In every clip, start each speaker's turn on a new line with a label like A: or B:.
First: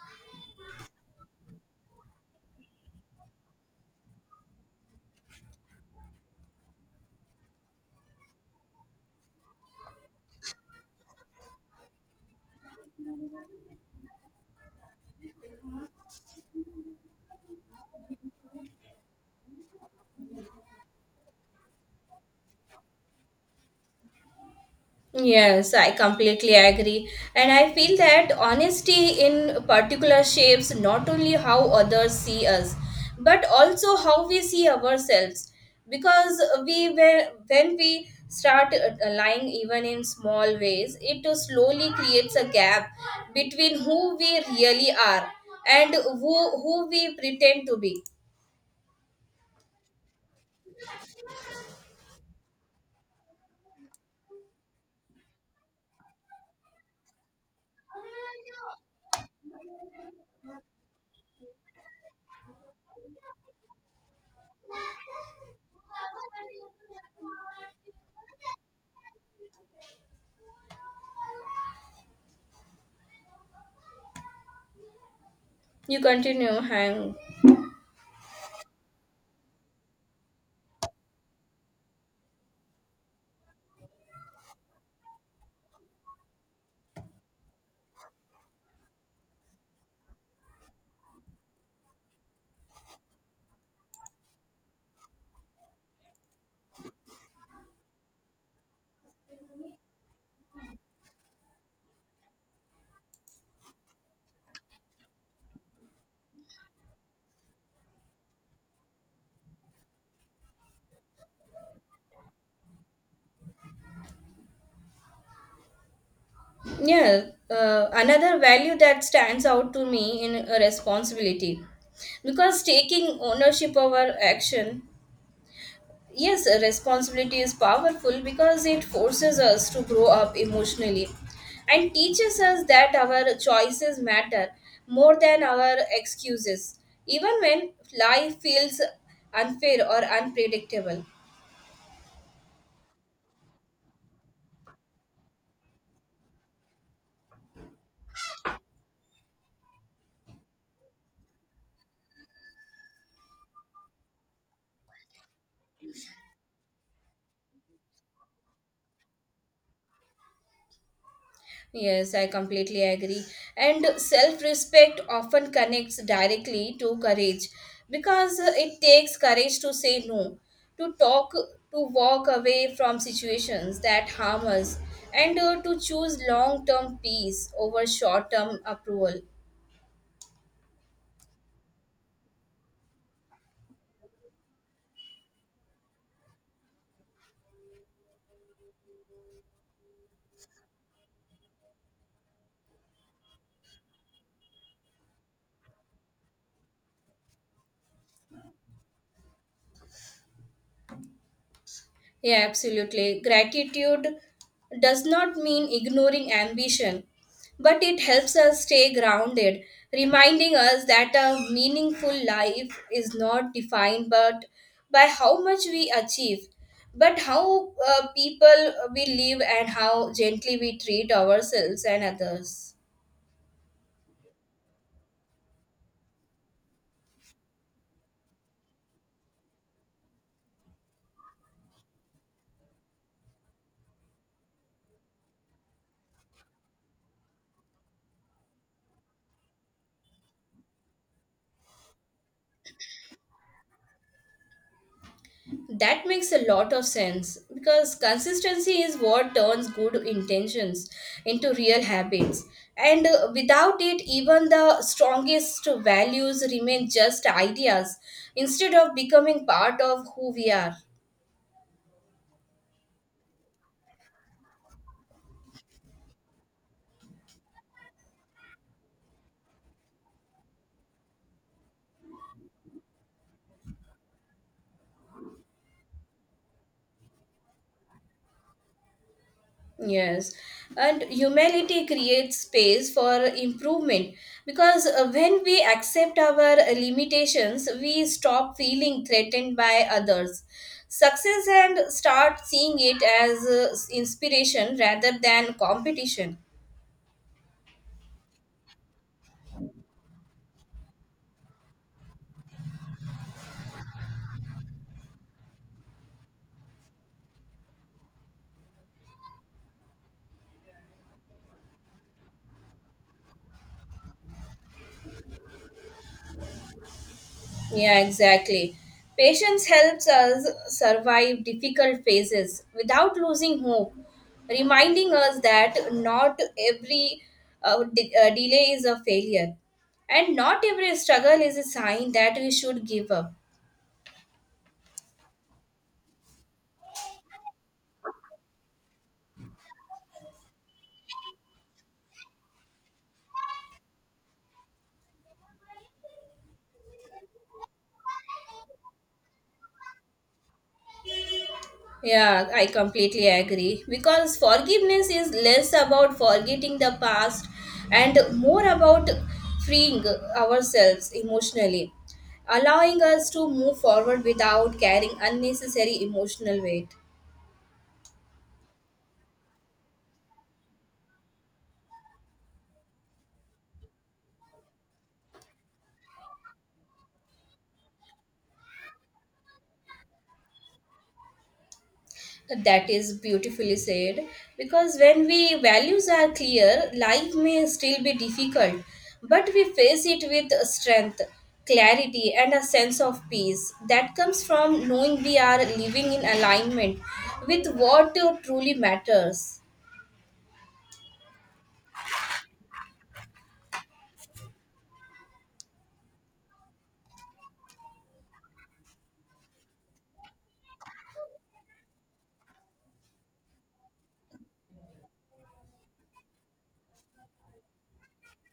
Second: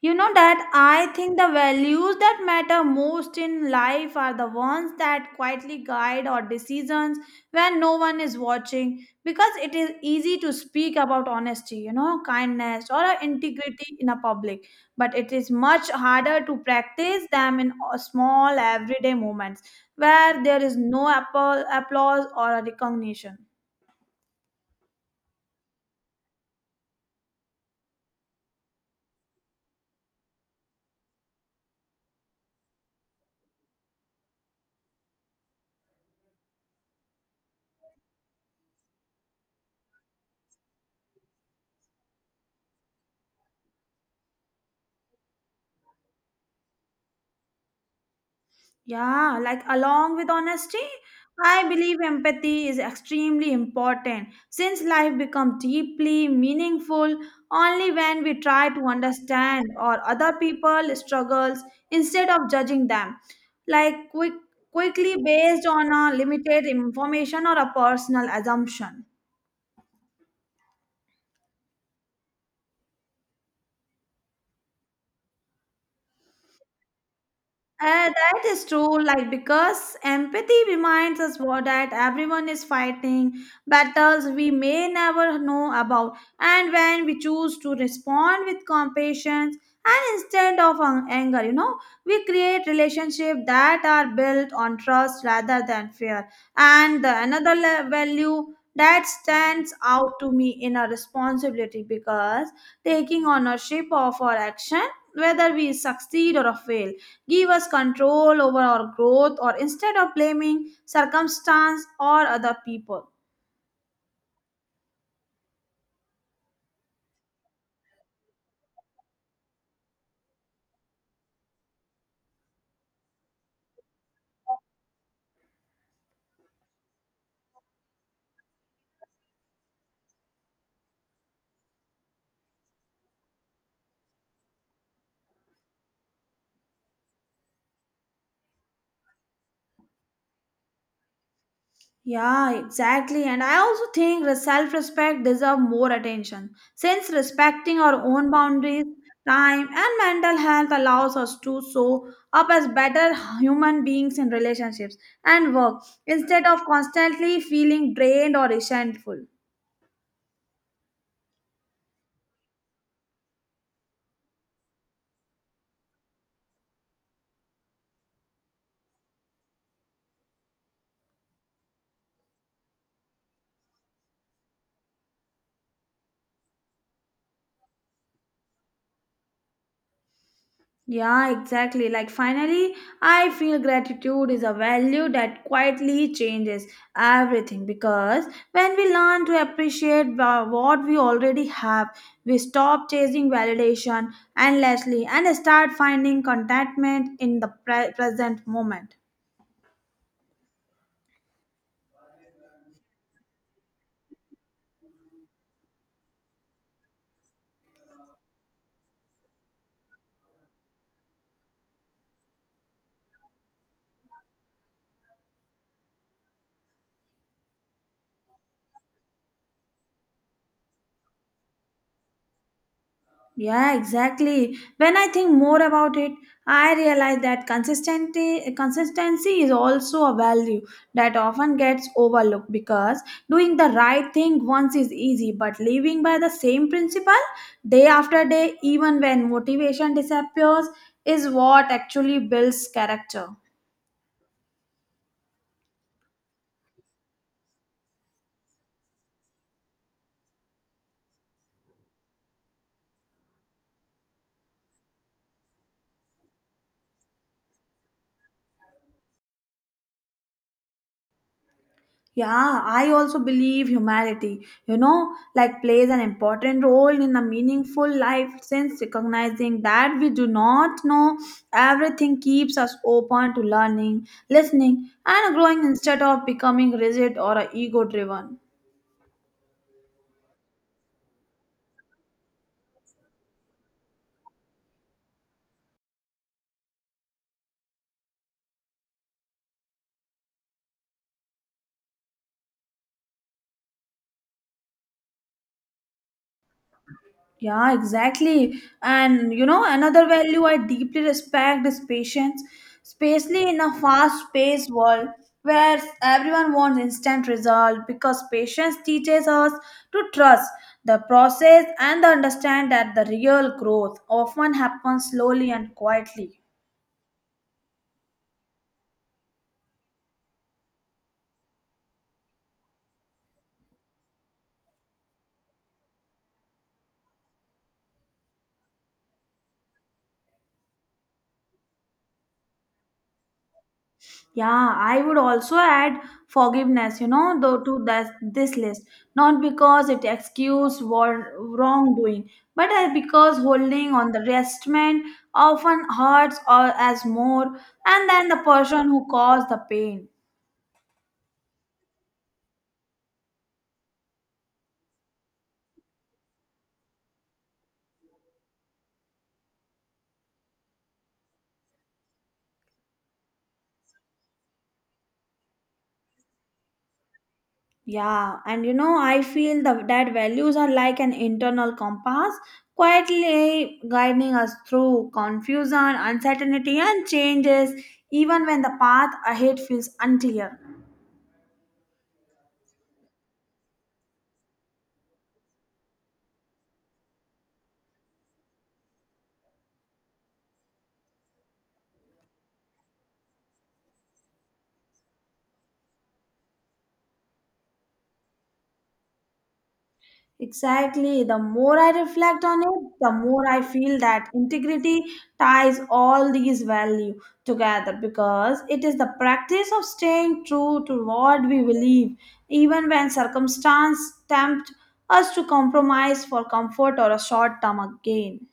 A: You know that I think the values that matter most in life are the ones that quietly guide our decisions when no one is watching because it is easy to speak about honesty, kindness or a integrity in a public, but it is much harder to practice them in a small everyday moments where there is no applause or a recognition.
B: Yes, I completely agree. And I feel that honesty in particular shapes not only how others see us, but also how we see ourselves. Because when we start lying even in small ways, it slowly creates a gap between who we really are and who we pretend to be.
A: Yeah, like along with honesty, I believe empathy is extremely important since life becomes deeply meaningful only when we try to understand or other people's struggles instead of judging them like quickly based on a limited information or a personal assumption.
B: You continue, hang.
A: That is true, like because empathy reminds us what that everyone is fighting battles we may never know about, and when we choose to respond with compassion and instead of anger, we create relationships that are built on trust rather than fear. And the another value that stands out to me in our responsibility because taking ownership of our action, whether we succeed or fail give us control over our growth or instead of blaming circumstance or other people.
B: Yeah, another value that stands out to me in a responsibility because taking ownership over action, yes, a responsibility is powerful because it forces us to grow up emotionally and teaches us that our choices matter more than our excuses, even when life feels unfair or unpredictable.
A: Yeah, exactly. And I also think self respect deserve more attention since respecting our own boundaries, time, and mental health allows us to show up as better human beings in relationships and work instead of constantly feeling drained or resentful.
B: Yes, I completely agree. And self respect often connects directly to courage because it takes courage to say no, to talk, to walk away from situations that harm us, and to choose long term peace over short term approval.
A: Yeah, exactly. Like finally, I feel gratitude is a value that quietly changes everything because when we learn to appreciate what we already have, we stop chasing validation endlessly and start finding contentment in the present moment.
B: Yeah, absolutely. Gratitude does not mean ignoring ambition, but it helps us stay grounded, reminding us that a meaningful life is not defined but by how much we achieve, but how people we live and how gently we treat ourselves and others.
A: Yeah, exactly. When I think more about it, I realize that consistency is also a value that often gets overlooked because doing the right thing once is easy, but living by the same principle day after day, even when motivation disappears, is what actually builds character.
B: That makes a lot of sense because consistency is what turns good intentions into real habits. And without it, even the strongest values remain just ideas instead of becoming part of who we are.
A: Yeah, I also believe humanity, like plays an important role in a meaningful life since recognizing that we do not know everything keeps us open to learning, listening, and growing instead of becoming rigid or ego driven.
B: Yes, and humility creates space for improvement because when we accept our limitations, we stop feeling threatened by others. Success and start seeing it as inspiration rather than competition.
A: Yeah, exactly. And you know, another value I deeply respect is patience, especially in a fast-paced world where everyone wants instant result because patience teaches us to trust the process and understand that the real growth often happens slowly and quietly.
B: Yeah, exactly. Patience helps us survive difficult phases without losing hope, reminding us that not every delay is a failure, and not every struggle is a sign that we should give up.
A: Yeah, I would also add forgiveness, though to that this list. Not because it excuses war wrongdoing, but as because holding on the resentment often hurts or as more, and then the person who caused the pain.
B: Yeah, I completely agree. Because forgiveness is less about forgetting the past and more about freeing ourselves emotionally, allowing us to move forward without carrying unnecessary emotional weight.
A: Yeah, and you know, I feel that values are like an internal compass, quietly guiding us through confusion, uncertainty, and changes, even when the path ahead feels unclear.
B: That is beautifully said. Because when we values are clear, life may still be difficult, but we face it with strength, clarity, and a sense of peace that comes from knowing we are living in alignment with what truly matters.
A: Exactly. The more I reflect on it, the more I feel that integrity ties all these values together because it is the practice of staying true to what we believe, even when circumstance tempt us to compromise for comfort or a short term gain.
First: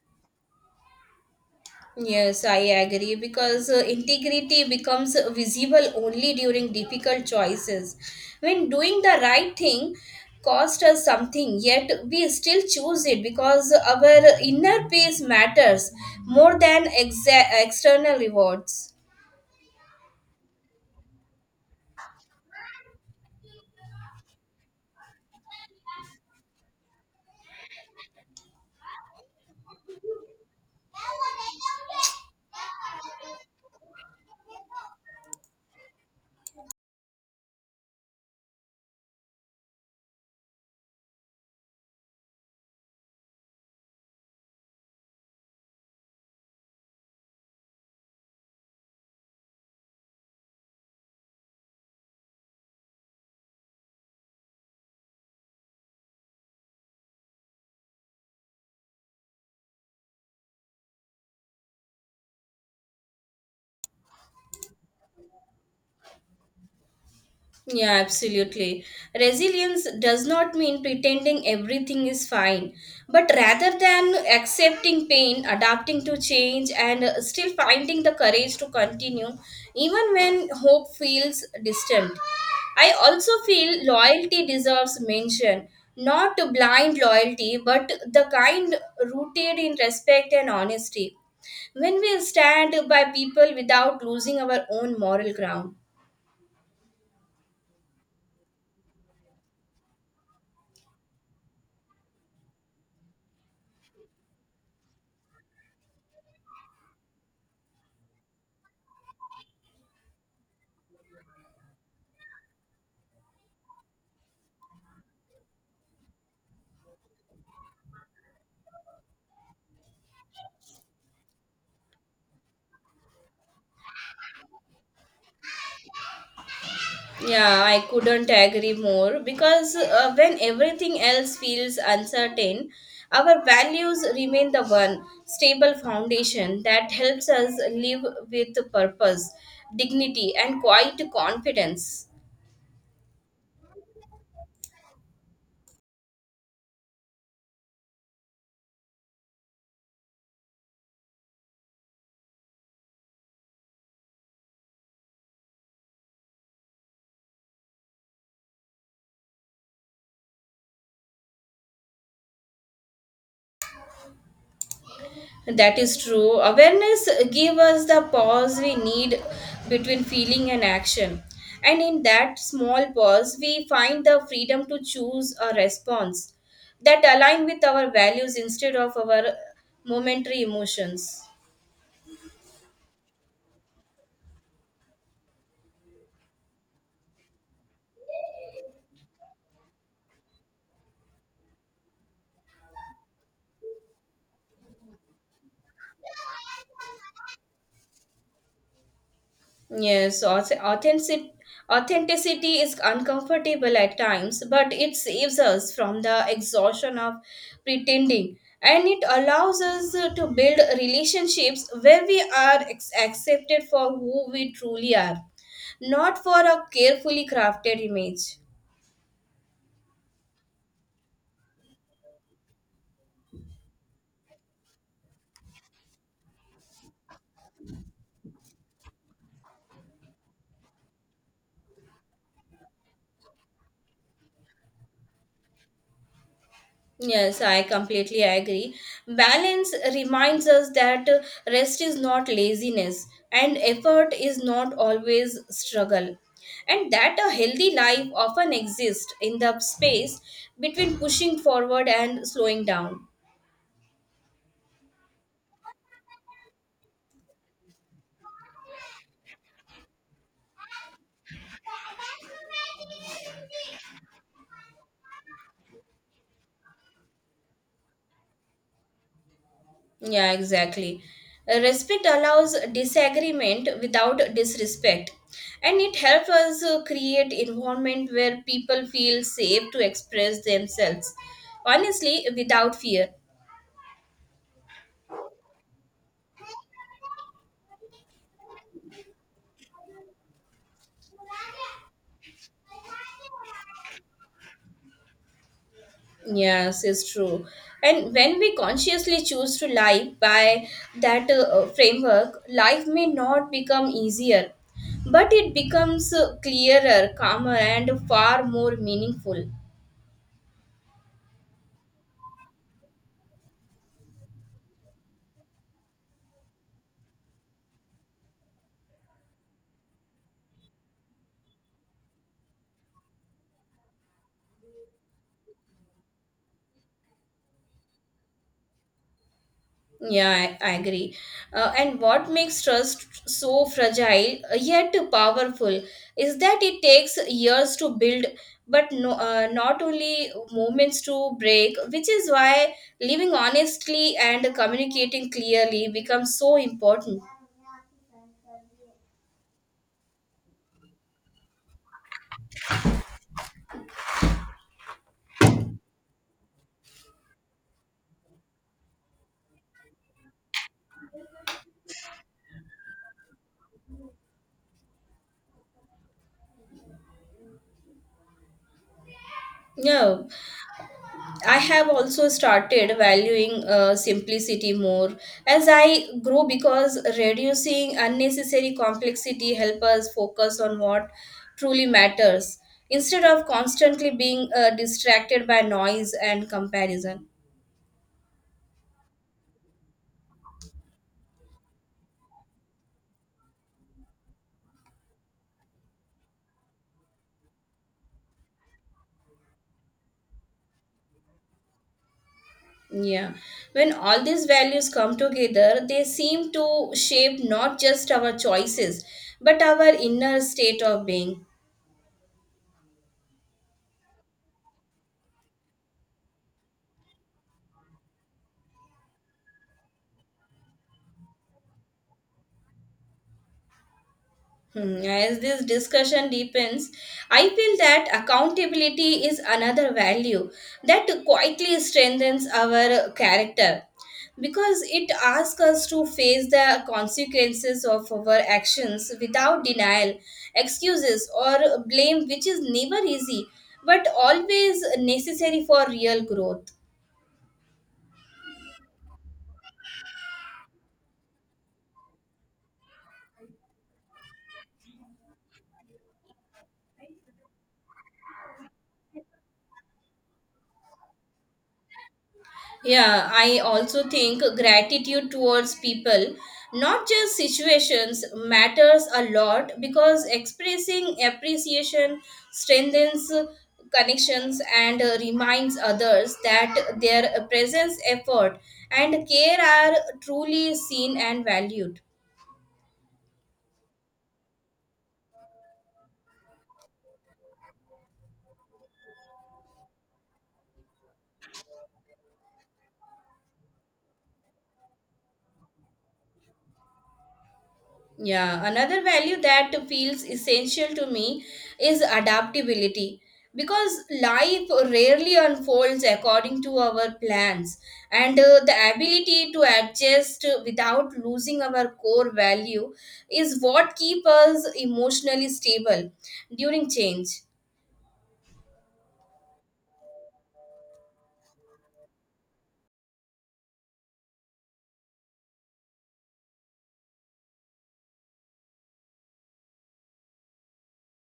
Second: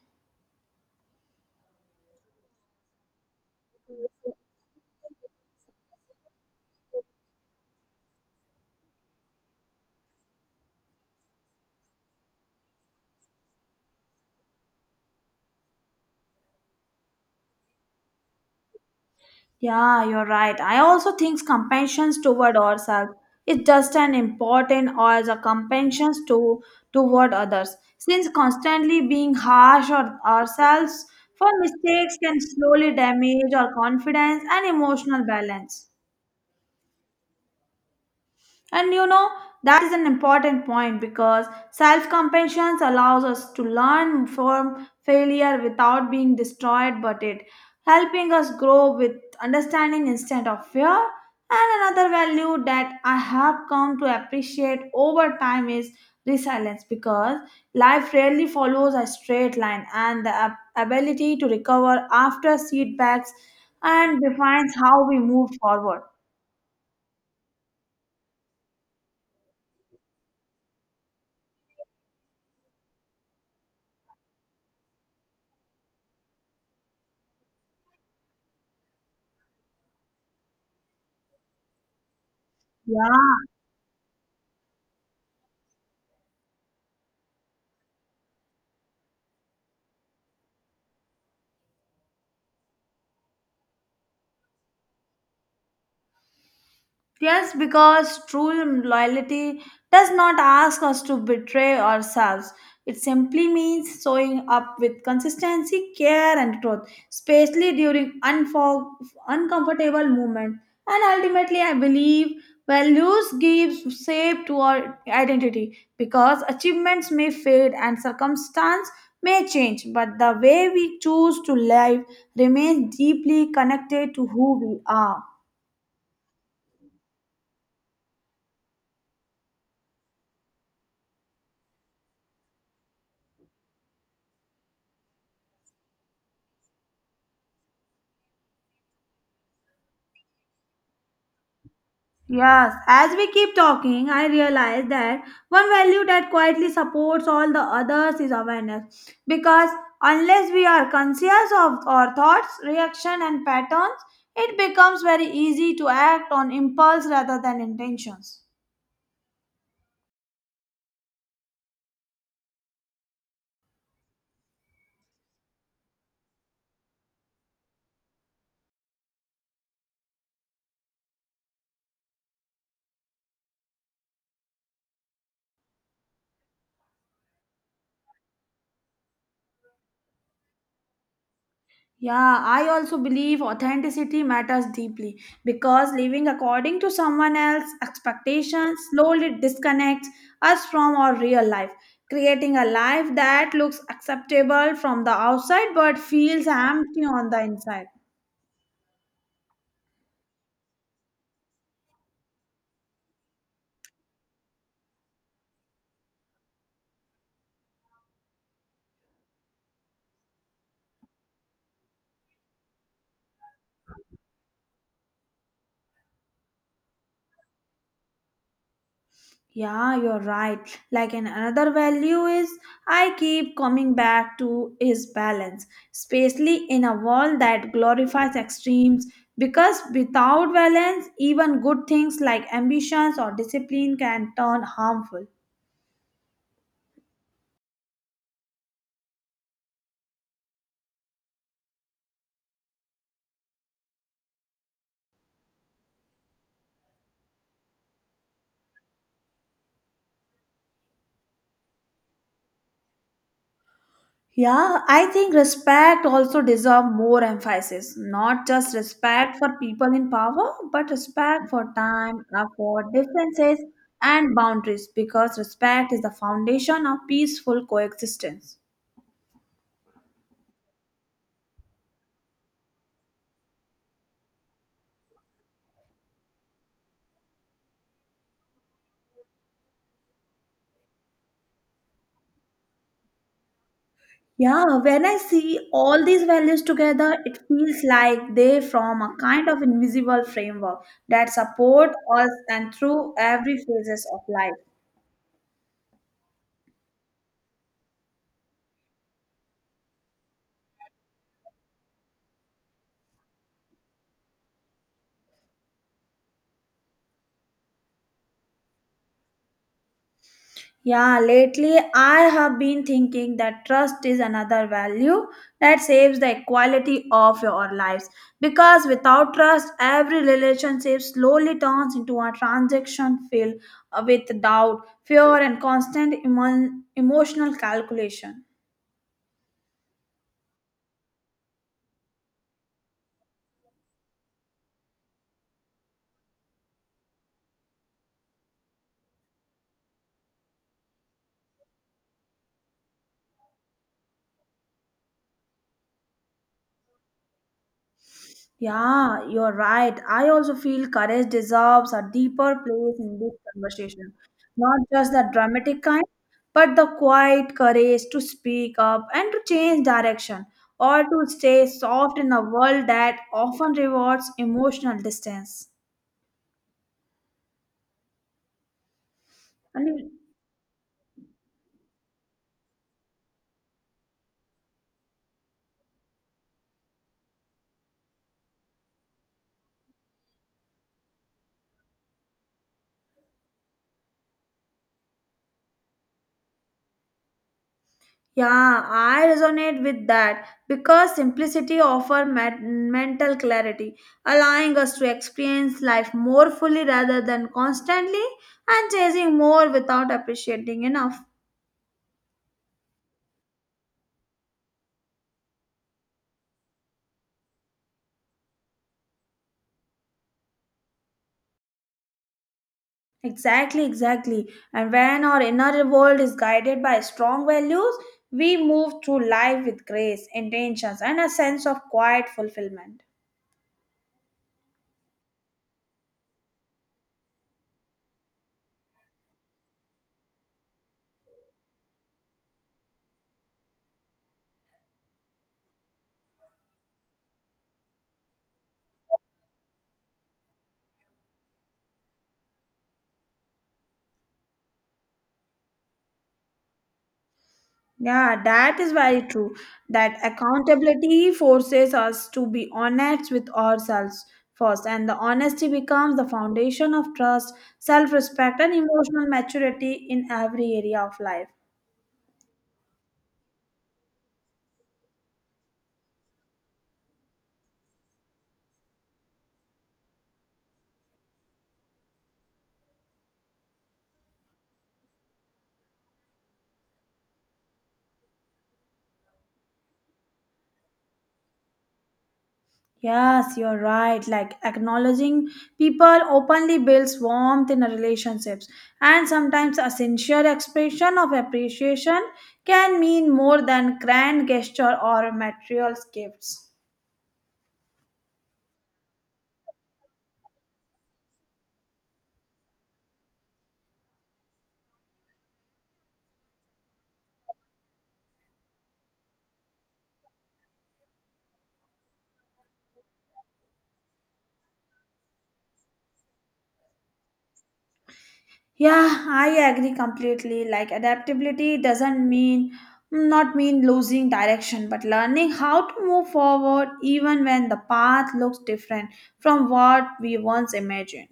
B: Yes, I agree because integrity becomes visible only during difficult choices. When doing the right thing cost us something, yet we still choose it because our inner peace matters more than external rewards.
A: Yeah, you're right. I also think compassion toward ourselves is just as important as a compassion to toward others. Since constantly being harsh on ourselves for mistakes can slowly damage our confidence and emotional balance. And you know, that is an important point because self compassion allows us to learn from failure without being destroyed, but it helping us grow with understanding instead of fear. And another value that I have come to appreciate over time is resilience because life rarely follows a straight line, and the ability to recover after setbacks and defines how we move forward.
B: Yeah, absolutely. Resilience does not mean pretending everything is fine, but rather than accepting pain, adapting to change, and still finding the courage to continue, even when hope feels distant. I also
A: Yeah.
B: feel loyalty deserves mention, not blind loyalty, but the kind rooted in respect and honesty, when we stand by people without losing our own moral ground.
A: Yes, because true loyalty does not ask us to betray ourselves. It simply means showing up with consistency, care, and truth, especially during uncomfortable moments. And ultimately, I believe values give shape to our identity because achievements may fade and circumstance may change, but the way we choose to live remains deeply connected to who we are.
B: Yeah, I couldn't agree more because when everything else feels uncertain, our values remain the one stable foundation that helps us live with purpose, dignity, and quiet confidence.
A: Yes, as we keep talking, I realize that one value that quietly supports all the others is awareness. Because unless we are conscious of our thoughts, reaction, and patterns, it becomes very easy to act on impulse rather than intentions.
B: That is true. Awareness give us the pause we need between feeling and action. And in that small pause, we find the freedom to choose a response that align with our values instead of our momentary emotions.
A: Yeah, I also believe authenticity matters deeply because living according to someone else's expectations slowly disconnects us from our real life, creating a life that looks acceptable from the outside but feels empty on the inside.
B: Yes, authenticity is uncomfortable at times, but it saves us from the exhaustion of pretending. And it allows us to build relationships where we are accepted for who we truly are, not for a carefully crafted image.
A: Yeah, you're right. Like an another value is I keep coming back to is balance, especially in a world that glorifies extremes because without balance even good things like ambitions or discipline can turn harmful.
B: Yes, I completely agree. Balance reminds us that rest is not laziness and effort is not always struggle. And that a healthy life often exists in the space between pushing forward and slowing down.
A: Yeah, I think respect also deserve more emphasis. Not just respect for people in power, but respect for time, effort, differences, and boundaries because respect is the foundation of peaceful coexistence.
B: Yeah, exactly. Respect allows disagreement without disrespect and it helps us create environment where people feel safe to express themselves honestly without fear.
A: Yeah, when I see all these values together, it feels like they form a kind of invisible framework that support us and through every phases of life.
B: Yes, it's true. And when we consciously choose to live by that framework, life may not become easier, but it becomes clearer, calmer, and far more meaningful.
A: Yeah, lately I have been thinking that trust is another value that saves the equality of your lives. Because without trust, every relationship slowly turns into a transaction filled with doubt, fear, and constant emotional calculation.
B: Yeah, I agree. And what makes trust so fragile yet powerful is that it takes years to build, but no, not only moments to break, which is why living honestly and communicating clearly becomes so important.
A: Yeah, you're right. I also feel courage deserves a deeper place in this conversation. Not just the dramatic kind, but the quiet courage to speak up and to change direction or to stay soft in a world that often rewards emotional distance. And
B: Yeah, I have also started valuing simplicity more as I grow because reducing unnecessary complexity helps us focus on what truly matters instead of constantly being distracted by noise and comparison.
A: yeah, I resonate with that because simplicity offers mental clarity, allowing us to experience life more fully rather than constantly and chasing more without appreciating enough.
B: Yeah, when all these values come together, they seem to shape not just our choices but our inner state of being.
A: Exactly, exactly. And when our inner world is guided by strong values, we move through life with grace, intentions, and a sense of quiet fulfillment.
B: Hmm. As this discussion deepens, I feel that accountability is another value that quietly strengthens our character because it asks us to face the consequences of our actions without denial, excuses, or blame, which is never easy but always necessary for real growth.
A: Yeah, that is very true. That accountability forces us to be honest with ourselves first, and the honesty becomes the foundation of trust, self respect, and emotional maturity in every area of life.
B: Yeah, I also think gratitude towards people, not just situations, matters a lot because expressing appreciation strengthens connections and reminds others that their presence, effort, and care are truly seen and valued.
A: Yes, you're right. Like acknowledging people openly builds warmth in relationships, and sometimes a sincere expression of appreciation can mean more than grand gesture or material gifts.
B: Yeah, another value that feels essential to me is adaptability because life rarely unfolds according to our plans, and the ability to adjust without losing our core value is what keeps us emotionally stable during change.
A: Yeah, I agree completely. Like adaptability doesn't mean not mean losing direction, but learning how to move forward even when the path looks different from what we once imagined.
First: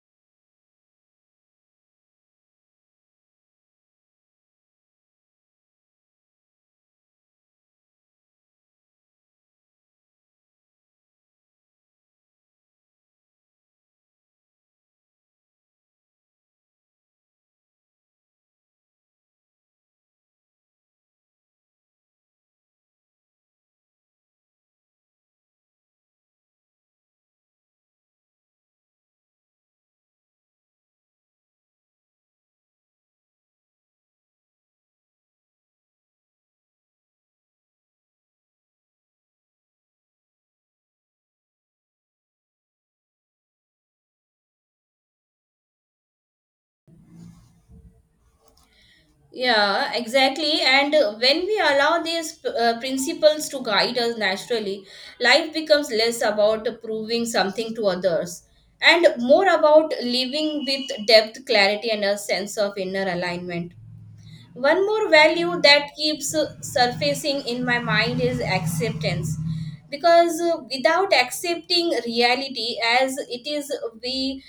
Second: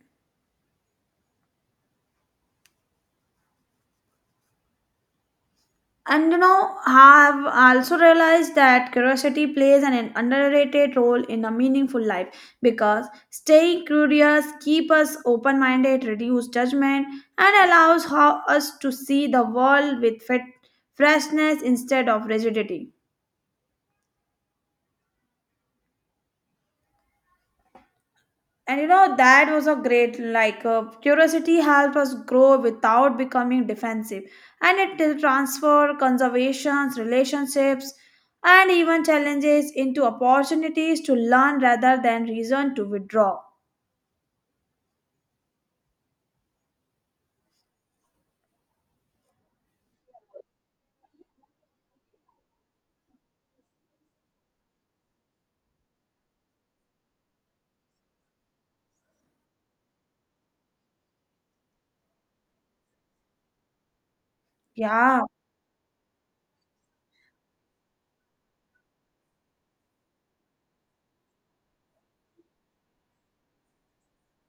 A: And you know, I've also realized that curiosity plays an underrated role in a meaningful life because staying curious keeps us open minded, reduce judgment, and allows how us to see the world with fit freshness instead of rigidity. And you know, that was a great, like, curiosity helped us grow without becoming defensive. And it did transfer conservations, relationships, and even challenges into opportunities to learn rather than reason to withdraw.
B: Yeah, exactly. And when we allow these principles to guide us naturally, life becomes less about proving something to others and more about living with depth, clarity, and a sense of inner alignment. One more
A: Yeah.
B: value that keeps surfacing in my mind is acceptance. Because without accepting reality as it is, we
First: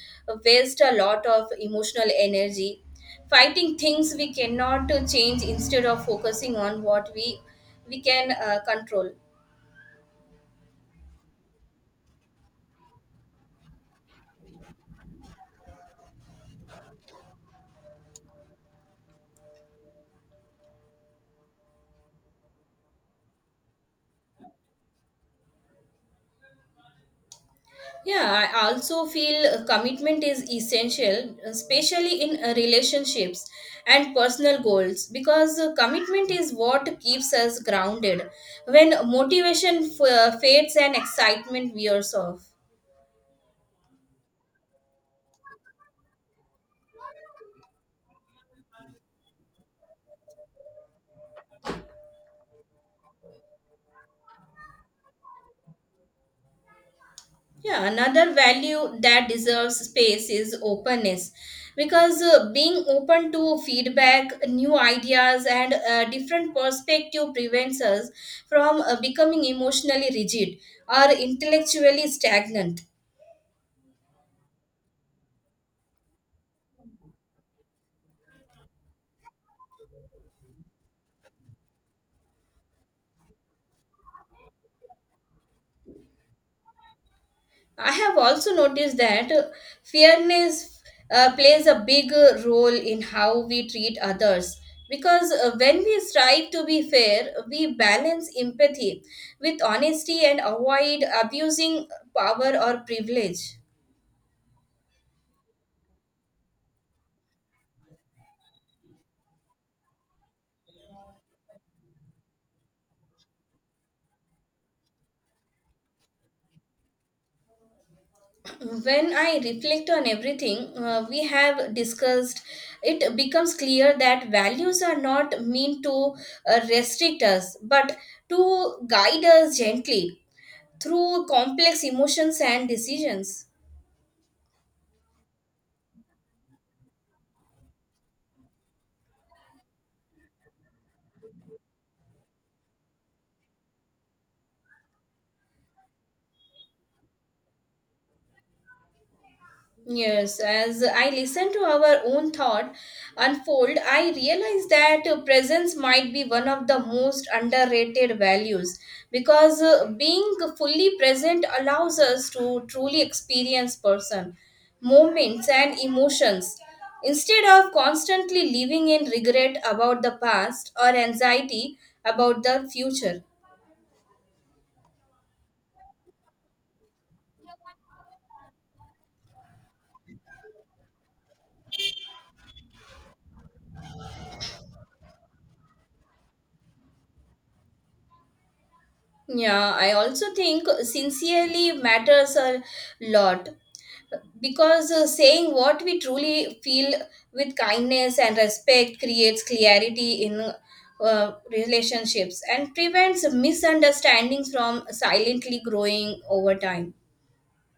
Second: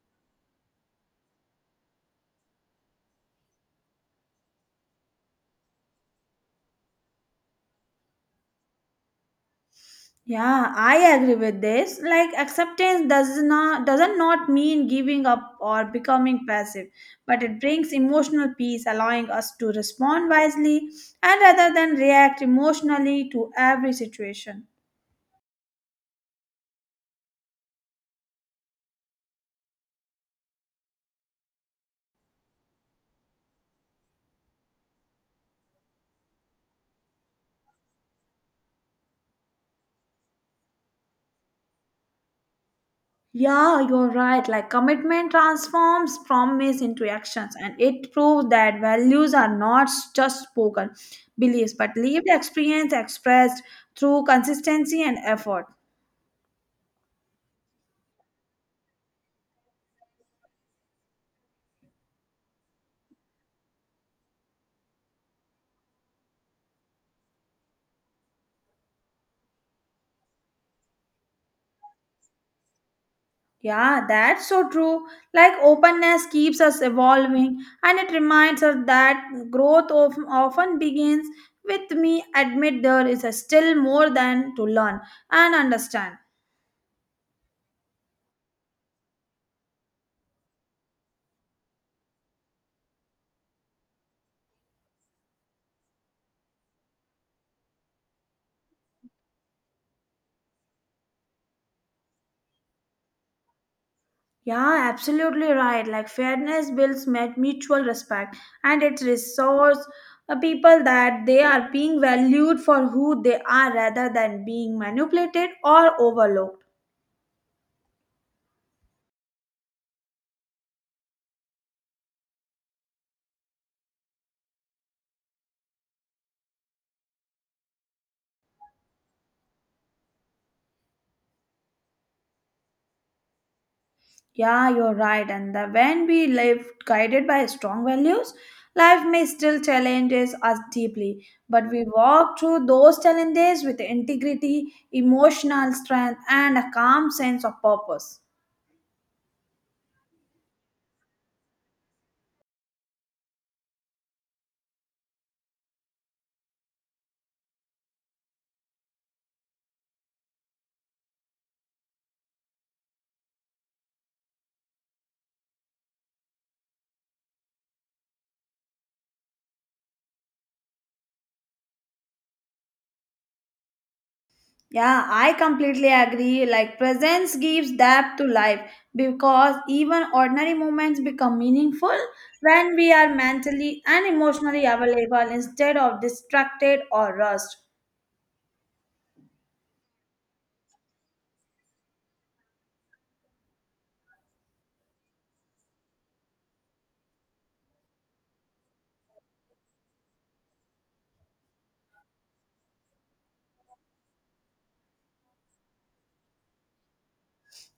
B: waste a lot of emotional energy fighting things we cannot change instead of focusing on what we can control.
A: Yeah, I agree with this. Like acceptance does not doesn't not mean giving up or becoming passive, but it brings emotional peace, allowing us to respond wisely and rather than react emotionally to every situation.
B: Yeah, I also feel commitment is essential, especially in relationships and personal goals, because commitment is what keeps us grounded when motivation fades and excitement wears off.
A: Yeah, you're right. Like commitment transforms promise into actions and it proves that values are not just spoken beliefs but lived experience expressed through consistency and effort.
B: Yeah, another value that deserves space is openness because being open to feedback, new ideas, and different perspective prevents us from becoming emotionally rigid or intellectually stagnant.
A: Yeah, that's so true. Like openness keeps us evolving and it reminds us that often begins with me admit there is a still more than to learn and understand.
B: I have also noticed that fairness plays a big role in how we treat others. Because when we strive to be fair, we balance empathy with honesty and avoid abusing power or privilege.
A: Yeah, absolutely right. Like fairness builds met mutual respect and it restores people that they are being valued for who they are rather than being manipulated or overlooked.
B: When I reflect on everything we have discussed, it becomes clear that values are not meant to restrict us but to guide us gently through complex emotions and decisions.
A: Yeah, you're right. And when we live guided by strong values, life may still challenges us deeply, but we walk through those challenges with integrity, emotional strength, and a calm sense of purpose.
B: Yes, as I listen to our own thought unfold, I realize that presence might be one of the most underrated values because being fully present allows us to truly experience person, moments, and emotions, instead of constantly living in regret about the past or anxiety about the future.
A: Yeah, I completely agree. Like presence gives depth to life because even ordinary moments become meaningful when we are mentally and emotionally available instead of distracted or rushed.
B: Yeah, I also think sincerely matters a lot because saying what we truly feel with kindness and respect creates clarity in relationships and prevents misunderstandings from silently growing over time.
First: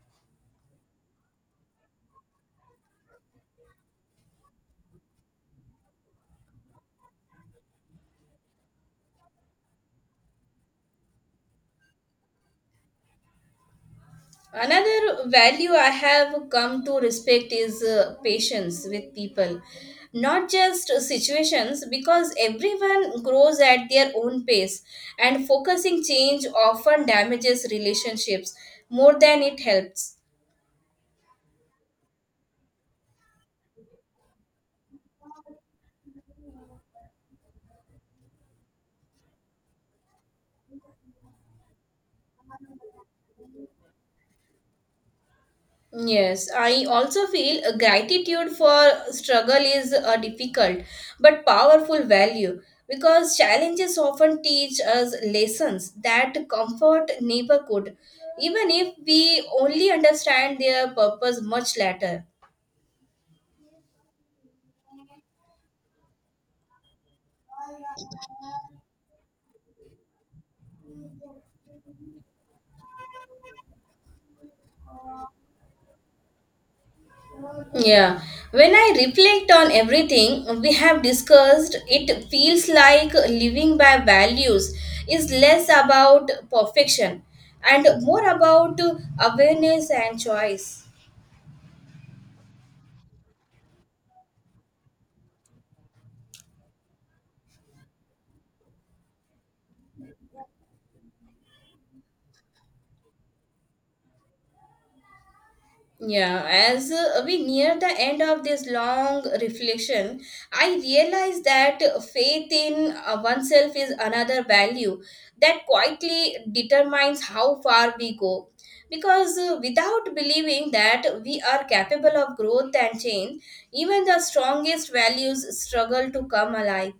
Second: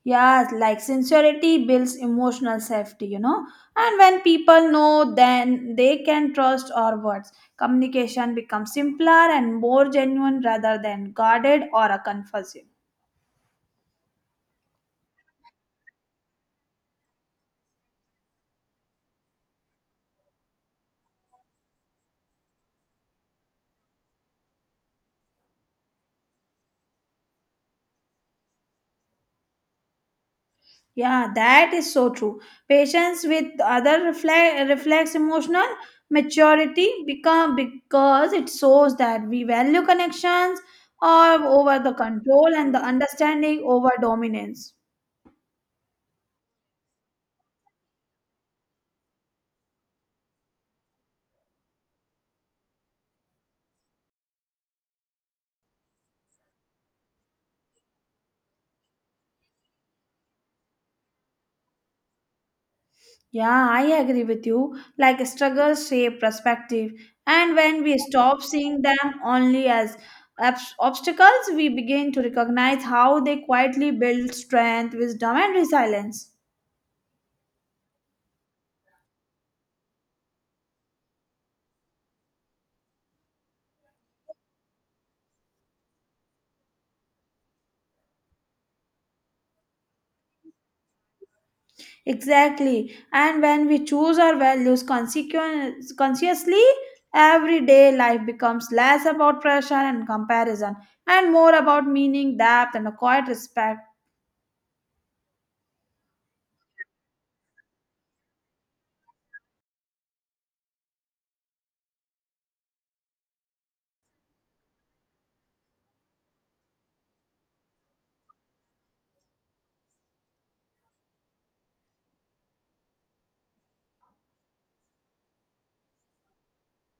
A: Yeah, like sincerity builds emotional safety, you know. And when people know, then they can trust our words. Communication becomes simpler and more genuine rather than guarded or a confusing.
B: Another value I have come to respect is patience with people, not just situations, because everyone grows at their own pace, and focusing change often damages relationships more than it helps.
A: Yeah, that is so true. Patience with other reflects emotional maturity become because it shows that we value connections or over the control and the understanding over dominance.
B: Yes, I also feel a gratitude for struggle is a difficult but powerful value because challenges often teach us lessons that comfort never could, even if we only understand their purpose much later.
A: Yeah, I agree with you. Like struggles shape perspective, and when we stop seeing them only as obstacles, we begin to recognize how they quietly build strength, wisdom, and resilience.
B: Yeah, when I reflect on everything we have discussed, it feels like living by values is less about perfection and more about awareness and choice.
A: Exactly. And when we choose our values consciously, everyday life becomes less about pressure and comparison and more about meaning, depth, and a quiet respect.
B: Yeah, as we near the end of this long reflection, I realize that faith in oneself is another value that quietly determines how far we go. Because without believing that we are capable of growth and change, even the strongest values struggle to come alive.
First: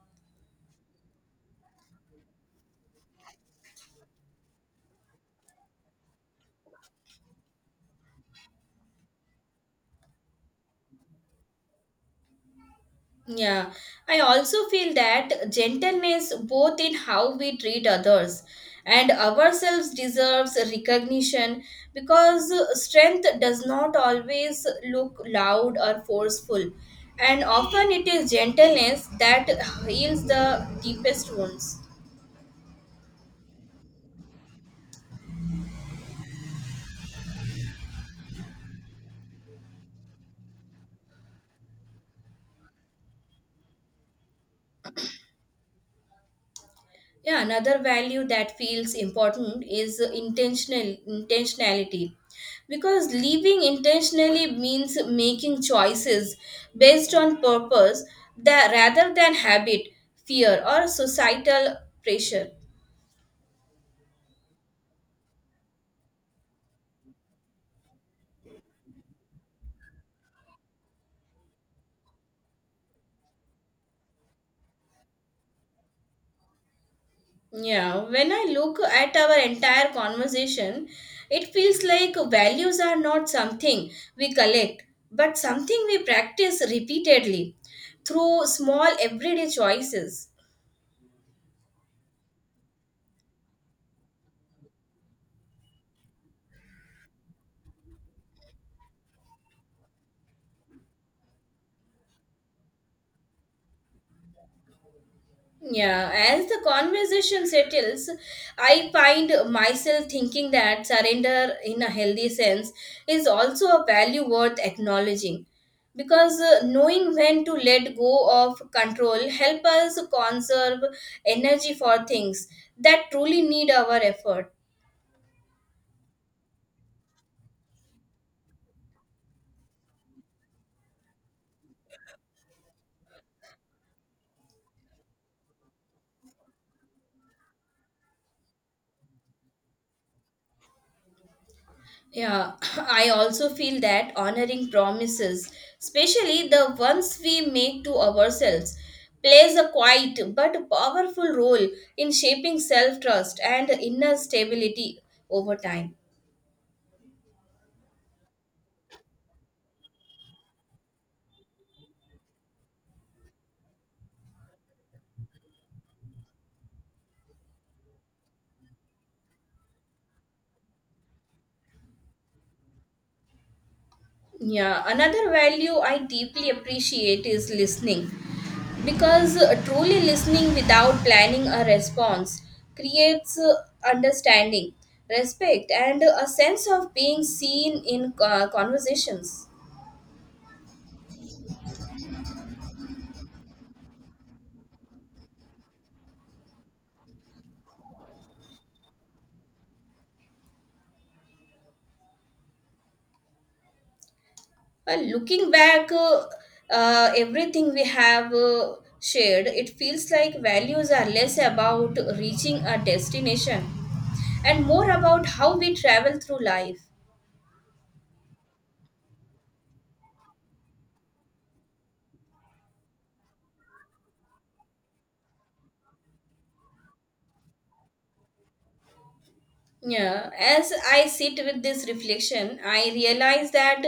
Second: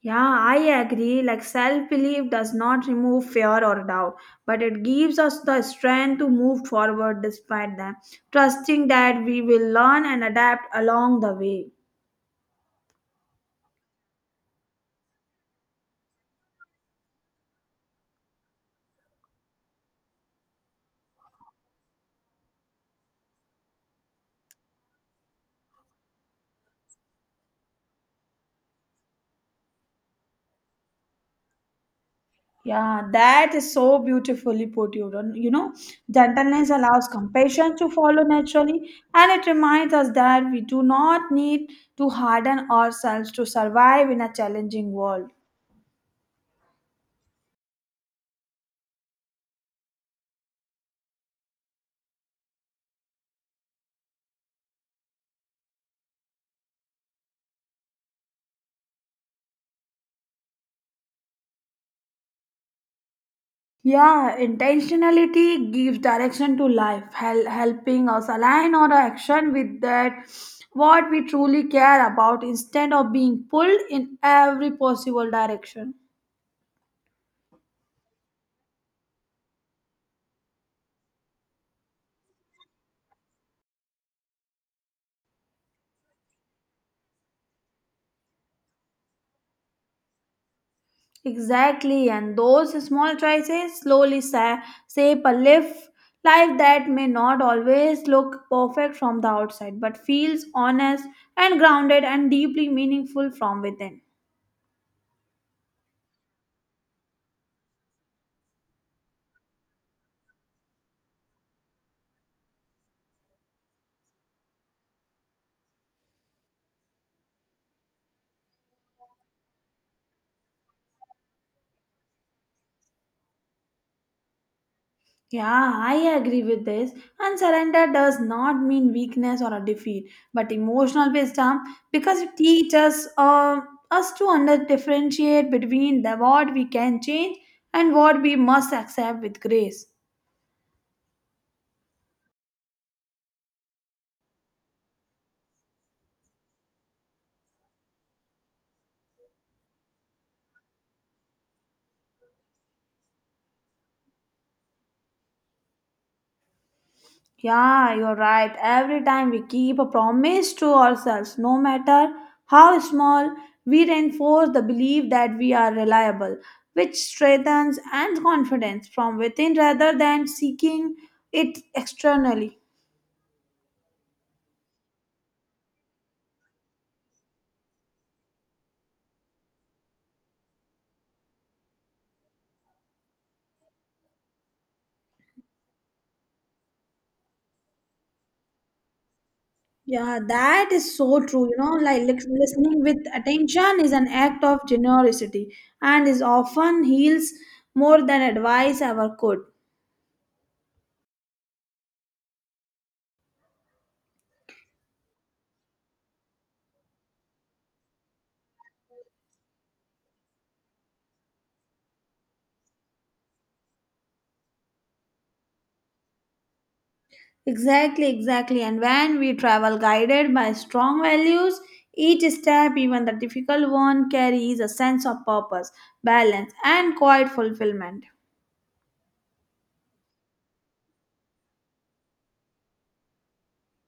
A: Yeah, I agree. Like self belief does not remove fear or doubt, but it gives us the strength to move forward despite them, trusting that we will learn and adapt along the way.
B: Yeah, I also feel that gentleness, both in how we treat others and ourselves, deserves recognition because strength does not always look loud or forceful, and often it is gentleness that heals the deepest wounds.
A: Yeah, that is so beautifully put, you don't you know, gentleness allows compassion to follow naturally, and it reminds us that we do not need to harden ourselves to survive in a challenging world.
B: Yeah, another value that feels important is intentionality. Because living intentionally means making choices based on purpose that rather than habit, fear or societal pressure.
A: Yeah, intentionality gives direction to life, helping us align our action with that what we truly care about instead of being pulled in every possible direction.
B: Yeah, when I look at our entire conversation, it feels like values are not something we collect, but something we practice repeatedly through small everyday choices.
A: Exactly, and those small choices slowly shape a life, life that may not always look perfect from the outside but feels honest and grounded and deeply meaningful from within.
B: Yeah, as the conversation settles, I find myself thinking that surrender in a healthy sense is also a value worth acknowledging because knowing when to let go of control help us conserve energy for things that truly need our effort.
A: Yeah, I agree with this. And surrender does not mean weakness or a defeat, but emotional wisdom because it teaches us to under differentiate between the what we can change and what we must accept with grace.
B: Yeah, I also feel that honoring promises, especially the ones we make to ourselves, plays a quiet but powerful role in shaping self trust and inner stability over time.
A: Yeah, you're right. Every time we keep a promise to ourselves, no matter how small, we reinforce the belief that we are reliable, which strengthens and confidence from within rather than seeking it externally.
B: Yeah, another value I deeply appreciate is listening because truly listening without planning a response creates understanding, respect, and a sense of being seen in conversations.
A: Yeah, that is so true. You know, like listening with attention is an act of generosity and is often heals more than advice ever could.
B: Well, looking back, everything we have shared, it feels like values are less about reaching a destination and more about how we travel through life.
A: Exactly, exactly. And when we travel guided by strong values, each step, even the difficult one, carries a sense of purpose, balance, and quiet fulfillment.
B: Yeah, as I sit with this reflection, I realize that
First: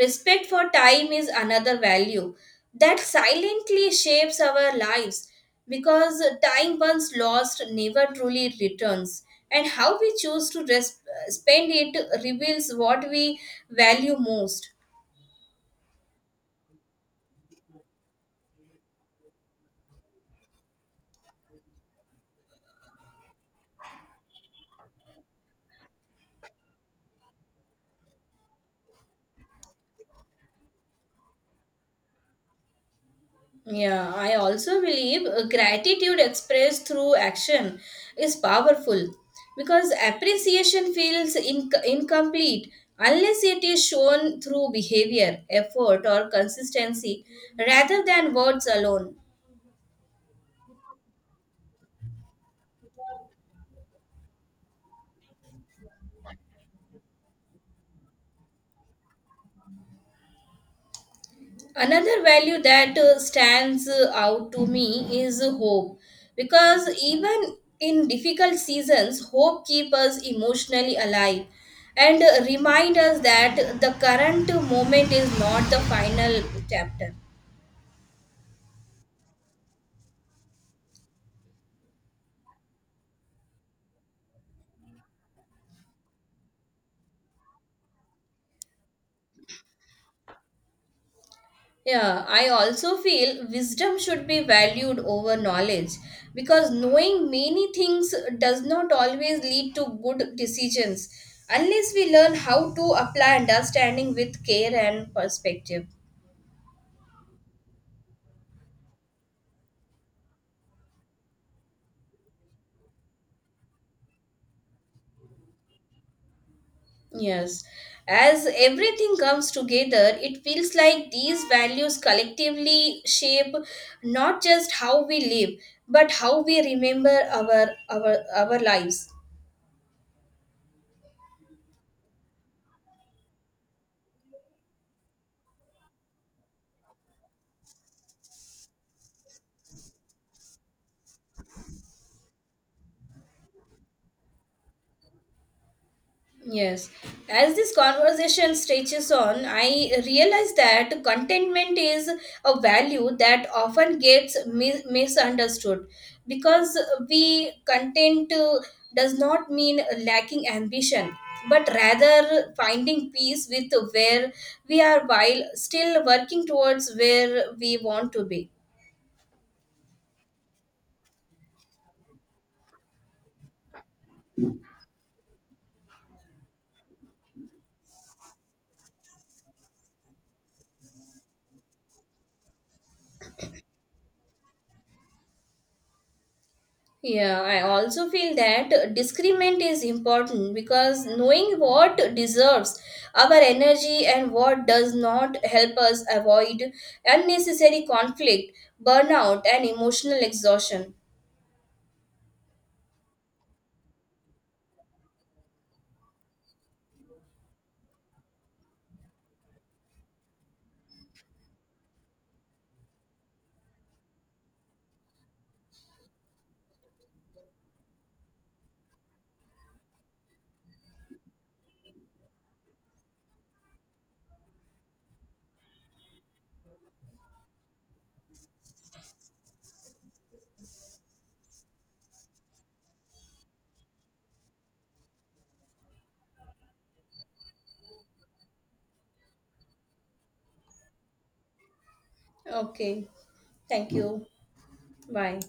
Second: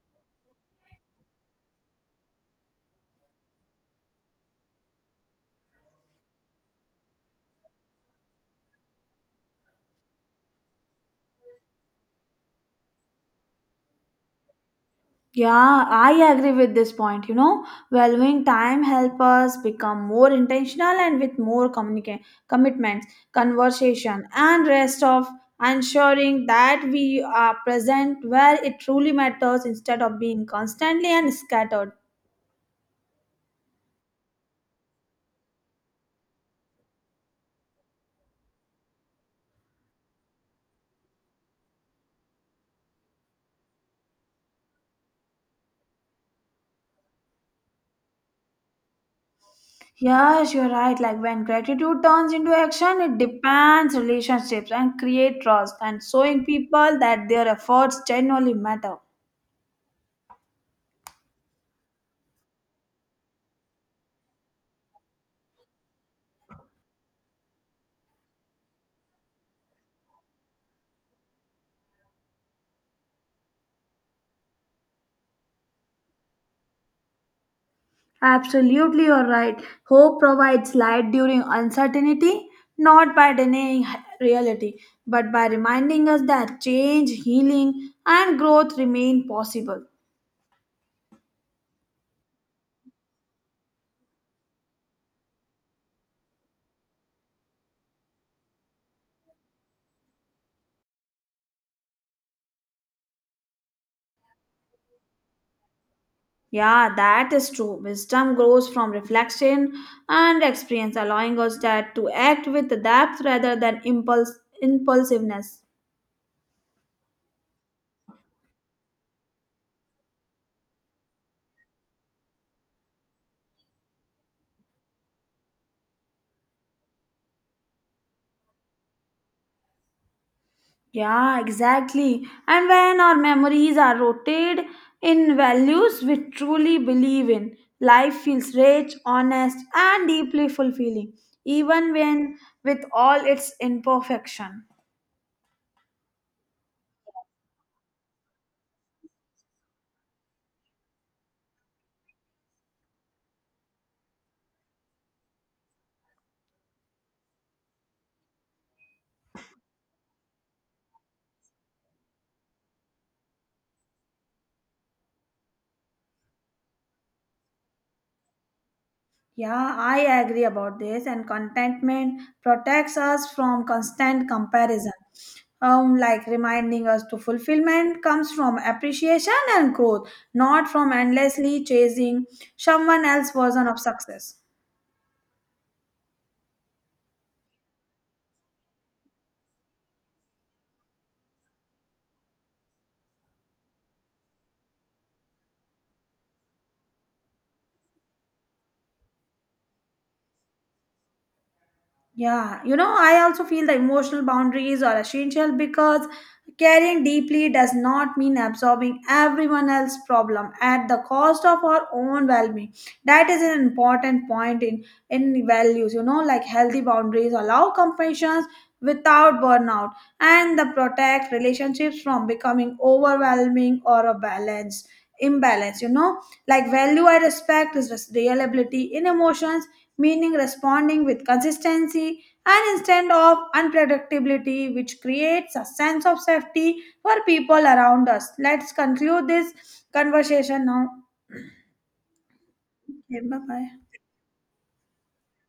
B: respect for time is another value that silently shapes our lives because time once lost never truly returns, and how we choose to spend it reveals what we value most.
A: Yeah, I agree with this point. You know, valuing time help us become more intentional and with more commitments, conversation, and rest of ensuring that we are present where it truly matters instead of being constantly and scattered.
B: Yeah, I also believe gratitude expressed through action is powerful because appreciation feels incomplete unless it is shown through behavior, effort, or consistency rather than words alone.
A: Yes, you're right. Like when gratitude turns into action, it depends relationships and create trust and showing people that their efforts genuinely matter.
B: Another value that stands out to me is hope because even in difficult seasons, hope keeps us emotionally alive and remind us that the current moment is not the final chapter.
A: Absolutely, you're right. Hope provides light during uncertainty, not by denying reality, but by reminding us that change, healing, and growth remain possible.
B: Yeah, I also feel wisdom should be valued over knowledge because knowing many things does not always lead to good decisions unless we learn how to apply understanding with care and perspective.
A: Yeah, that is true. Wisdom grows from reflection and experience, allowing us that to act with depth rather than impulse impulsiveness.
B: Yes. As everything comes together, it feels like these values collectively shape not just how we live, but how we remember our lives.
A: Yeah, exactly. And when our memories are rooted in values we truly believe in, life feels rich, honest, and deeply fulfilling, even when with all its imperfection.
B: Yes. As this conversation stretches on, I realize that contentment is a value that often gets misunderstood because we content does not mean lacking ambition, but rather finding peace with where we are while still working towards where we want to be.
A: Yeah, I agree about this. And contentment protects us from constant comparison. Like reminding us to fulfillment comes from appreciation and growth, not from endlessly chasing someone else's version of success.
B: Yeah, I also feel that discernment is important because knowing what deserves our energy and what does not help us avoid unnecessary conflict, burnout, and emotional exhaustion.
A: Yeah, you know, I also feel the emotional boundaries are essential because caring deeply does not mean absorbing everyone else's problem at the cost of our own well-being. That is an important point in values. You know, like healthy boundaries allow compassion without burnout and the protect relationships from becoming overwhelming or a balance imbalance, you know, like value I respect is reliability in emotions, meaning responding with consistency and instead of unpredictability, which creates a sense of safety for people around us. Let's conclude this conversation now.
B: Okay,
A: Okay, bye
B: thank
A: bye.
B: you. Bye.